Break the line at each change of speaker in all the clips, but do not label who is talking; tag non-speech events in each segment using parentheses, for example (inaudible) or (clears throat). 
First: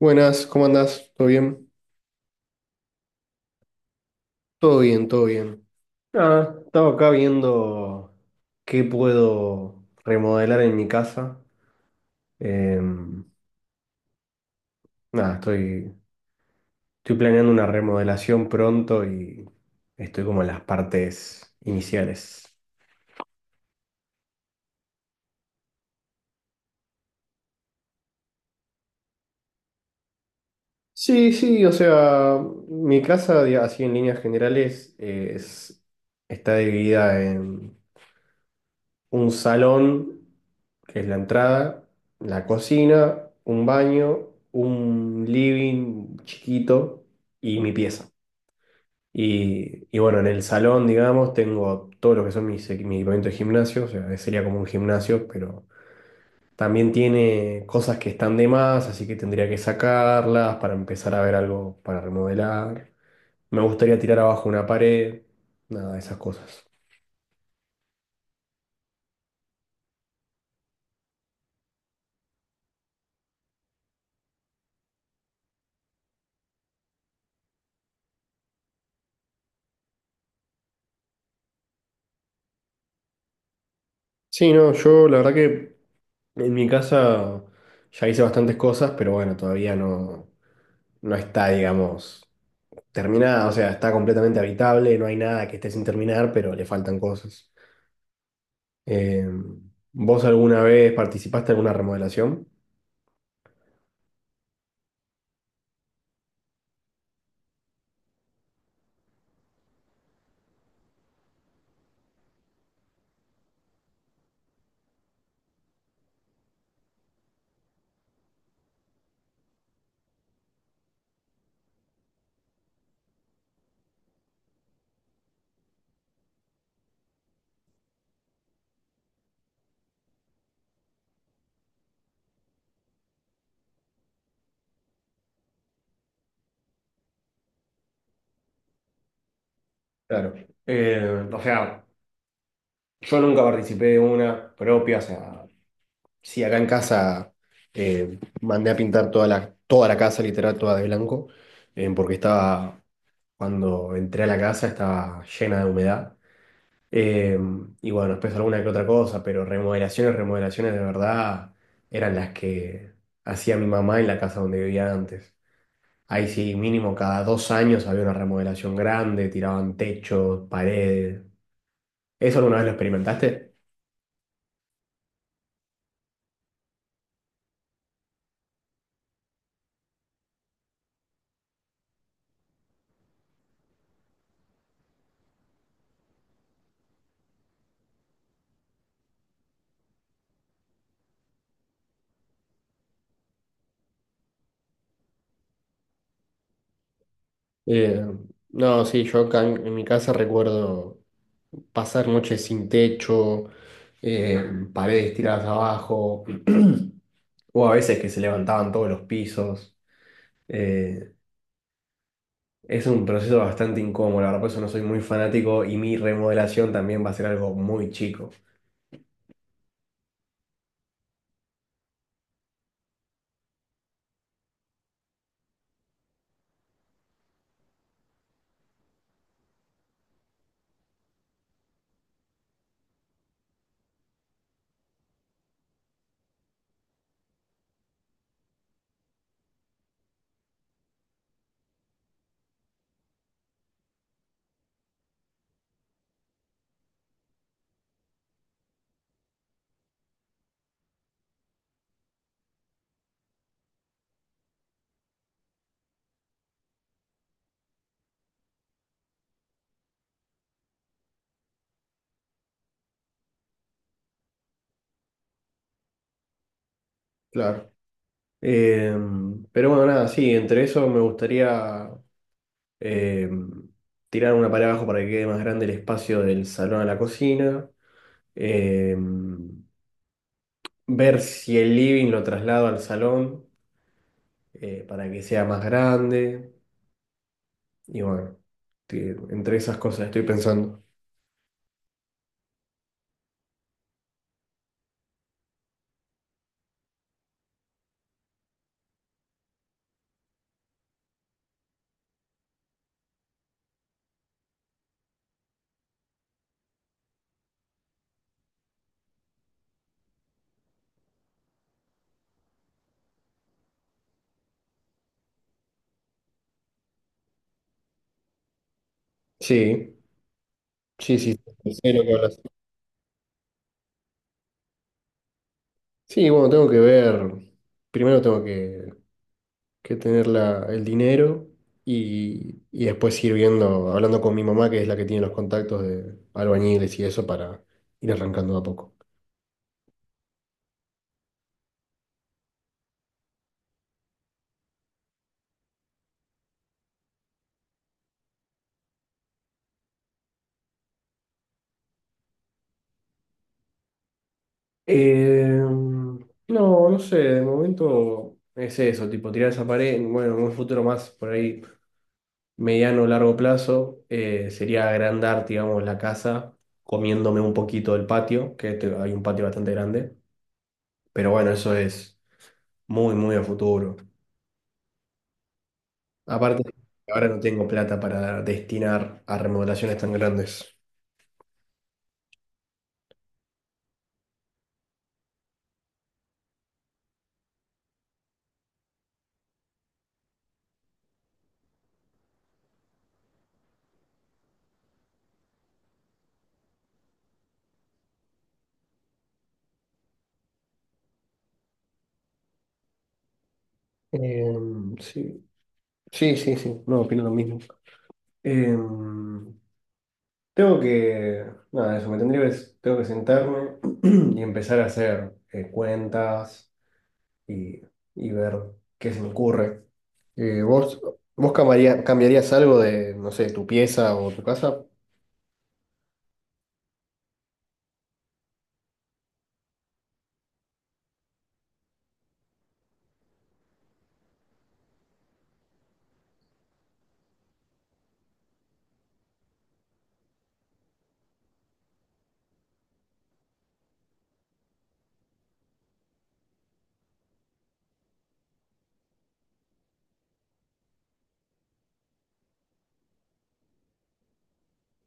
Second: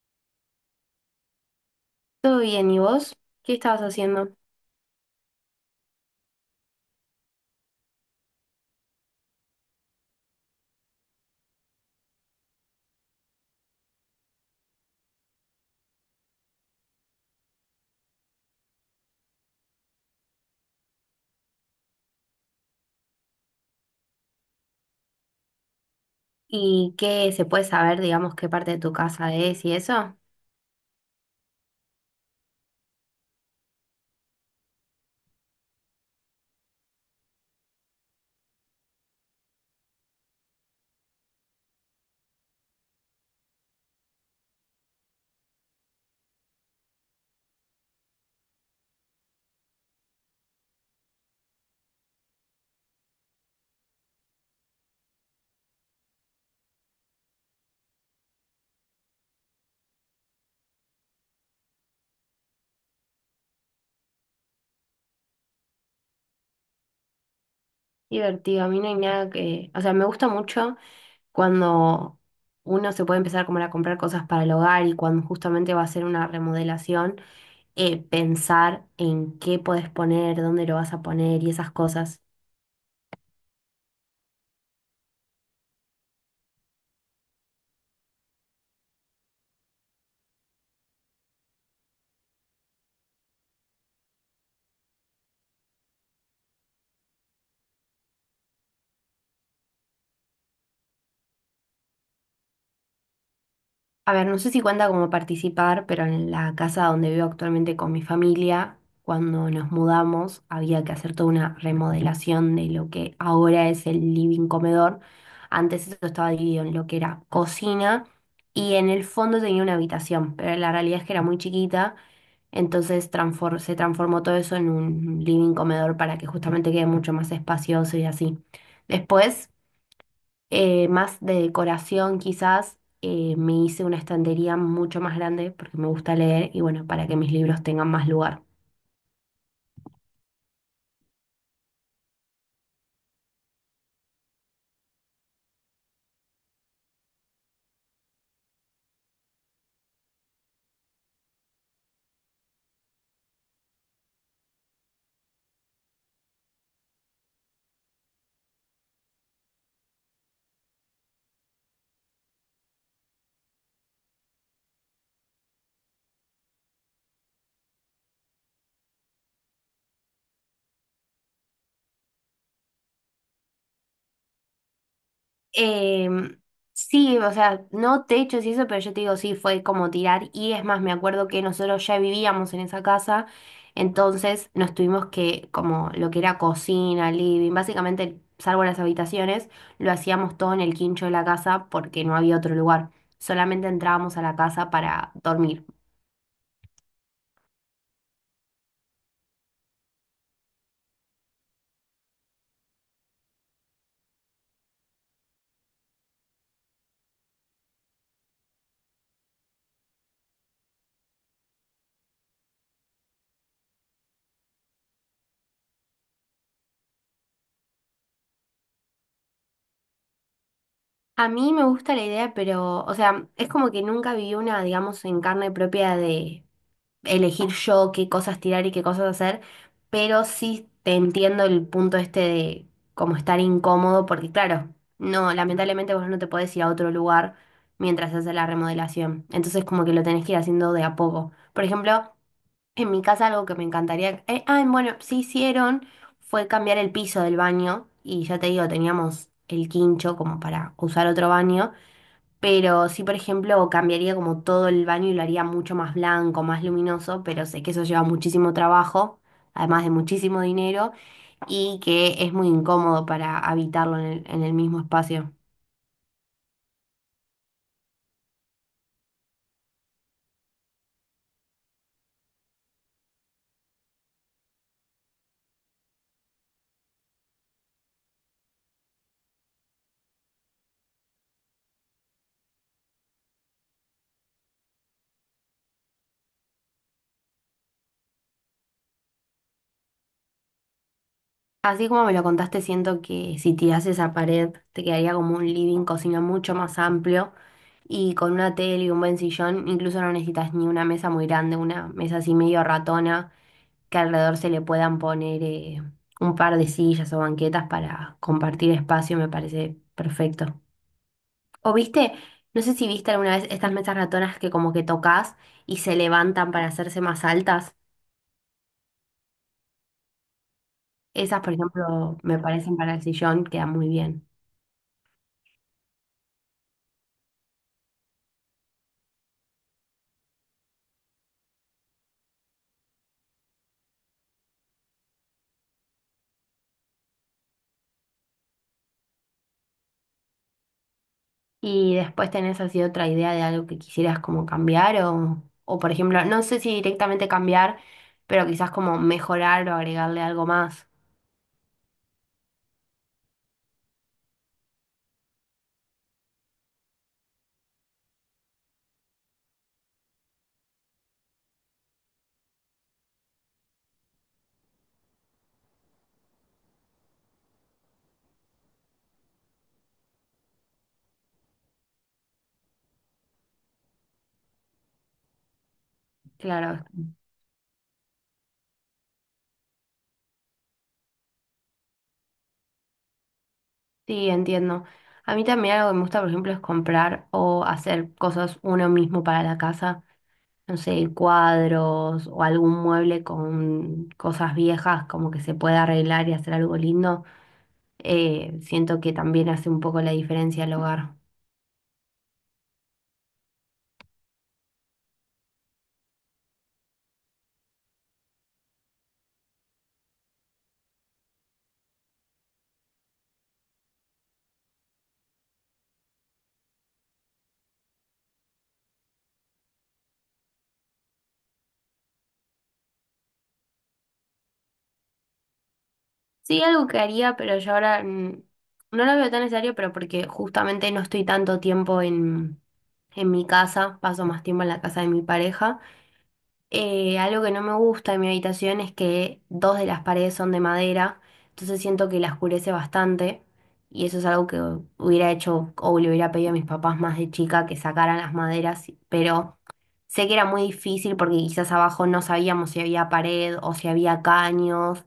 Buenas, ¿cómo andás? ¿Todo bien?
Todo bien, ¿y vos? ¿Qué estabas haciendo?
Todo bien, todo bien. Nada, estaba acá viendo qué puedo remodelar en mi casa. Em, Nada, estoy planeando una remodelación pronto y estoy como en las partes iniciales.
¿Y qué se puede saber, digamos, qué parte de tu casa es y eso?
Sí, sí, o sea, mi casa, así en líneas generales, está dividida en un salón, que es la entrada, la cocina, un baño, un living chiquito y mi pieza. Y bueno, en el salón, digamos, tengo todo lo que son mis, mi equipamiento de gimnasio, o sea, sería como un gimnasio, pero también tiene cosas que están de más, así que tendría que sacarlas para empezar a ver algo para remodelar. Me gustaría tirar abajo una pared, nada de esas cosas.
Divertido, a mí no hay nada que... O sea, me gusta mucho cuando uno se puede empezar como a comprar cosas para el hogar y cuando justamente va a hacer una remodelación, pensar en qué podés poner, dónde lo vas a poner y esas cosas.
Sí, no, yo la verdad que en mi casa ya hice bastantes cosas, pero bueno, todavía no está, digamos, terminada. O sea, está completamente habitable, no hay nada que esté sin terminar, pero le faltan cosas. Eh, ¿Vos alguna vez participaste en alguna remodelación?
A ver, no sé si cuenta como participar, pero en la casa donde vivo actualmente con mi familia, cuando nos mudamos, había que hacer toda una remodelación de lo que ahora es el living comedor. Antes eso estaba dividido en lo que era cocina y en el fondo tenía una habitación, pero la realidad es que era muy chiquita, entonces se transformó todo eso en un living comedor para que justamente quede mucho más espacioso y así. Después más de decoración quizás, me hice una estantería mucho más grande porque me gusta leer y bueno, para que mis libros tengan más lugar.
Claro. O sea, yo nunca participé de una propia, o sea, sí, acá en casa mandé a pintar toda la casa, literal, toda de blanco, eh, porque estaba, cuando entré a la casa estaba llena de humedad. Eh, y bueno, después alguna que otra cosa, pero remodelaciones, remodelaciones de verdad eran las que hacía mi mamá en la casa donde vivía antes. Ahí sí, mínimo cada dos años había una remodelación grande, tiraban techos, paredes. ¿Eso alguna vez lo experimentaste?
Em, sí, o sea, no techos y eso, pero yo te digo, sí, fue como tirar. Y es más, me acuerdo que nosotros ya vivíamos en esa casa, entonces nos tuvimos que, como lo que era cocina, living, básicamente, salvo las habitaciones, lo hacíamos todo en el quincho de la casa porque no había otro lugar. Solamente entrábamos a la casa para dormir.
Eh, no, sí, yo acá en mi casa recuerdo pasar noches sin techo, eh, paredes tiradas abajo, (clears throat) o a veces que se levantaban todos los pisos. Eh, es un proceso bastante incómodo, la verdad, por eso no soy muy fanático y mi remodelación también va a ser algo muy chico.
A mí me gusta la idea, pero, o sea, es como que nunca viví una, digamos, en carne propia de elegir yo qué cosas tirar y qué cosas hacer, pero sí te entiendo el punto este de como estar incómodo, porque claro, no, lamentablemente vos no te podés ir a otro lugar mientras haces la remodelación, entonces como que lo tenés que ir haciendo de a poco. Por ejemplo, en mi casa algo que me encantaría... bueno, sí hicieron fue cambiar el piso del baño y ya te digo, teníamos el quincho como para usar otro baño, pero sí, por ejemplo, cambiaría como todo el baño y lo haría mucho más blanco, más luminoso, pero sé que eso lleva muchísimo trabajo, además de muchísimo dinero y que es muy incómodo para habitarlo en el mismo espacio.
Claro. Pero bueno, nada, sí, entre eso me gustaría em, tirar una pared abajo para que quede más grande el espacio del salón a la cocina. Eh, Ver si el living lo traslado al salón para que sea más grande. Y bueno, entre esas cosas estoy pensando.
Así como me lo contaste, siento que si tirás esa pared te quedaría como un living, cocina mucho más amplio y con una tele y un buen sillón, incluso no necesitas ni una mesa muy grande, una mesa así medio ratona, que alrededor se le puedan poner un par de sillas o banquetas para compartir espacio, me parece perfecto. O viste, no sé si viste alguna vez estas mesas ratonas que como que tocas y se levantan para hacerse más altas.
Sí, sí, sí,
Esas, por
sí, sé lo que
ejemplo, me
hablas.
parecen para el sillón, quedan muy bien.
Sí, bueno, tengo que ver. Primero que tener el dinero y después ir viendo, hablando con mi mamá, que es la que tiene los contactos de albañiles y eso, para ir arrancando de a poco.
Y después tenés así otra idea de algo que quisieras como cambiar o por ejemplo, no sé si directamente cambiar, pero quizás como mejorar o agregarle algo más.
Eh, no sé, de momento es eso, tipo tirar esa pared, bueno, en un futuro más por ahí mediano o largo plazo, sería agrandar, digamos, la casa, comiéndome un poquito del patio, que hay un patio bastante grande, pero bueno, eso es muy, muy a futuro. Aparte,
Claro,
ahora no tengo plata para destinar a remodelaciones tan grandes.
sí, entiendo. A mí también algo que me gusta, por ejemplo, es comprar o hacer cosas uno mismo para la casa. No sé, cuadros o algún mueble con cosas viejas, como que se pueda arreglar y hacer algo lindo. Siento que también hace un poco la diferencia al hogar.
Eh, sí, sí, sí, sí, no, opino lo mismo. Eh, Tengo que, Nada, eso, tengo que sentarme (clears throat) y empezar a hacer cuentas y, y ver qué se me ocurre. Eh, ¿vos, Vos cambiarías algo de, no sé, ¿tu pieza o tu casa?
Sí, algo que haría, pero yo ahora no lo veo tan necesario, pero porque justamente no estoy tanto tiempo en mi casa, paso más tiempo en la casa de mi pareja. Algo que no me gusta de mi habitación es que dos de las paredes son de madera, entonces siento que la oscurece bastante y eso es algo que hubiera hecho o le hubiera pedido a mis papás más de chica que sacaran las maderas, pero sé que era muy difícil porque quizás abajo no sabíamos si había pared o si había caños.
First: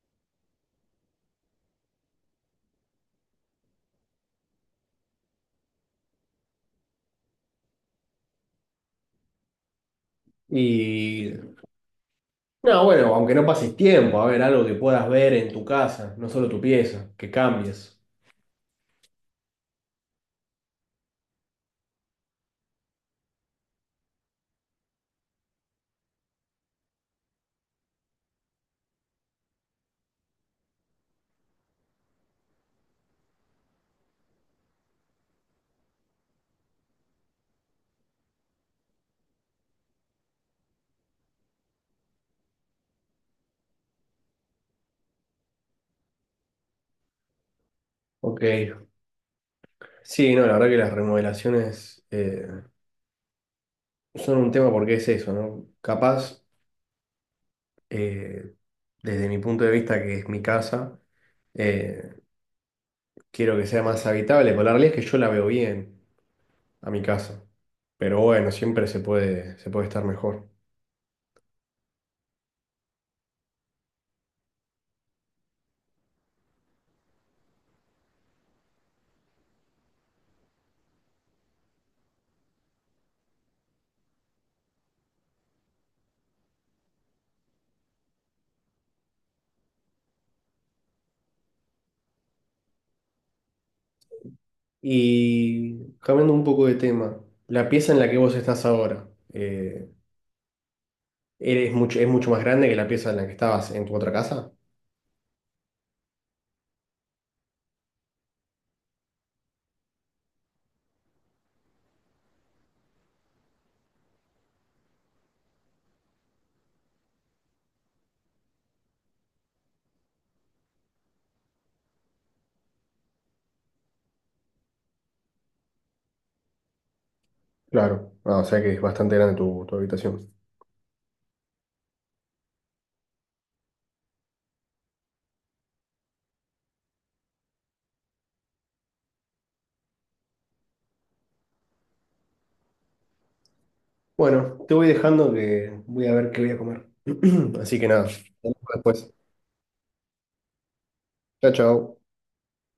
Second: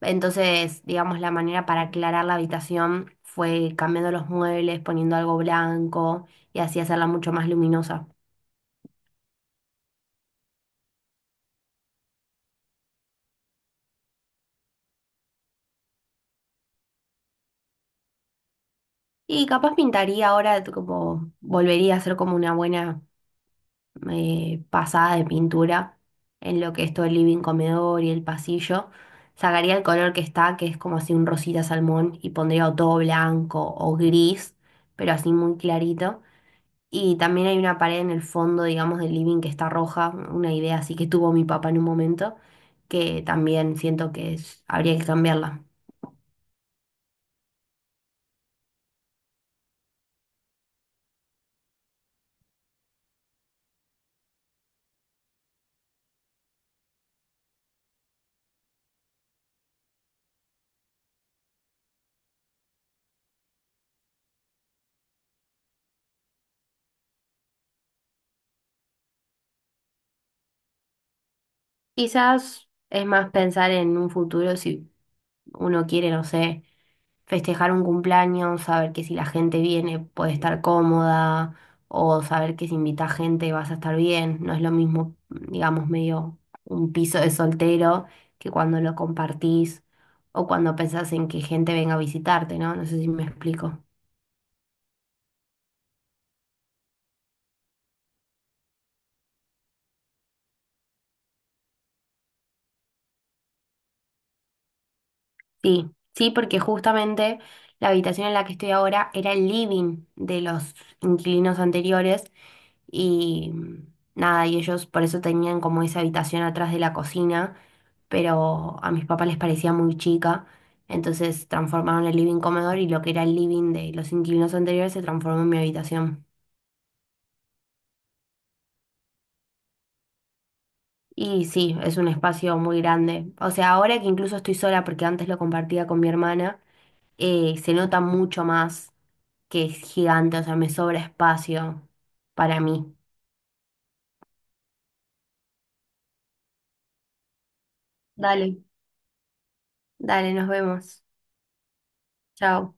Entonces, digamos, la manera para aclarar la habitación fue cambiando los muebles, poniendo algo blanco y así hacerla mucho más luminosa.
Y no, bueno, aunque no pases tiempo, a ver, algo que puedas ver en tu casa, no solo tu pieza, que cambies.
Y capaz pintaría ahora, como volvería a hacer como una buena pasada de pintura en lo que es todo el living, comedor y el pasillo. Sacaría el color que está, que es como así un rosita salmón, y pondría o todo blanco o gris, pero así muy clarito. Y también hay una pared en el fondo, digamos, del living que está roja, una idea así que tuvo mi papá en un momento, que también siento que habría que cambiarla.
Ok. Sí, no, la verdad que las remodelaciones son un tema porque es eso, ¿no? Capaz. eh, Desde mi punto de vista, que es mi casa, eh, quiero que sea más habitable, pero la realidad es que yo la veo bien a mi casa. Pero bueno, siempre se puede estar mejor.
Quizás es más pensar en un futuro si uno quiere, no sé, festejar un cumpleaños, saber que si la gente viene puede estar cómoda o saber que si invita gente vas a estar bien. No es lo mismo, digamos, medio un piso de soltero que cuando lo compartís o cuando pensás en que gente venga a visitarte, ¿no? No sé si me explico.
Y cambiando un poco de tema, la pieza en la que vos estás ahora, ¿ es mucho más grande que la pieza en la que estabas en tu otra casa?
Sí, sí, porque justamente la habitación en la que estoy ahora era el living de los inquilinos anteriores. Y nada, y ellos por eso tenían como esa habitación atrás de la cocina, pero a mis papás les parecía muy chica, entonces transformaron el living comedor y lo que era el living de los inquilinos anteriores se transformó en mi habitación.
Claro. Ah, o sea que es bastante grande tu habitación.
Y sí, es un espacio muy grande. O sea, ahora que incluso estoy sola, porque antes lo compartía con mi hermana, se nota mucho más que es gigante, o sea, me sobra espacio para mí.
Bueno, te voy dejando que voy a ver qué voy a comer. (clears throat) Así que nada, nos vemos
Dale,
después.
dale, nos vemos.
Chao, chao.
Chao.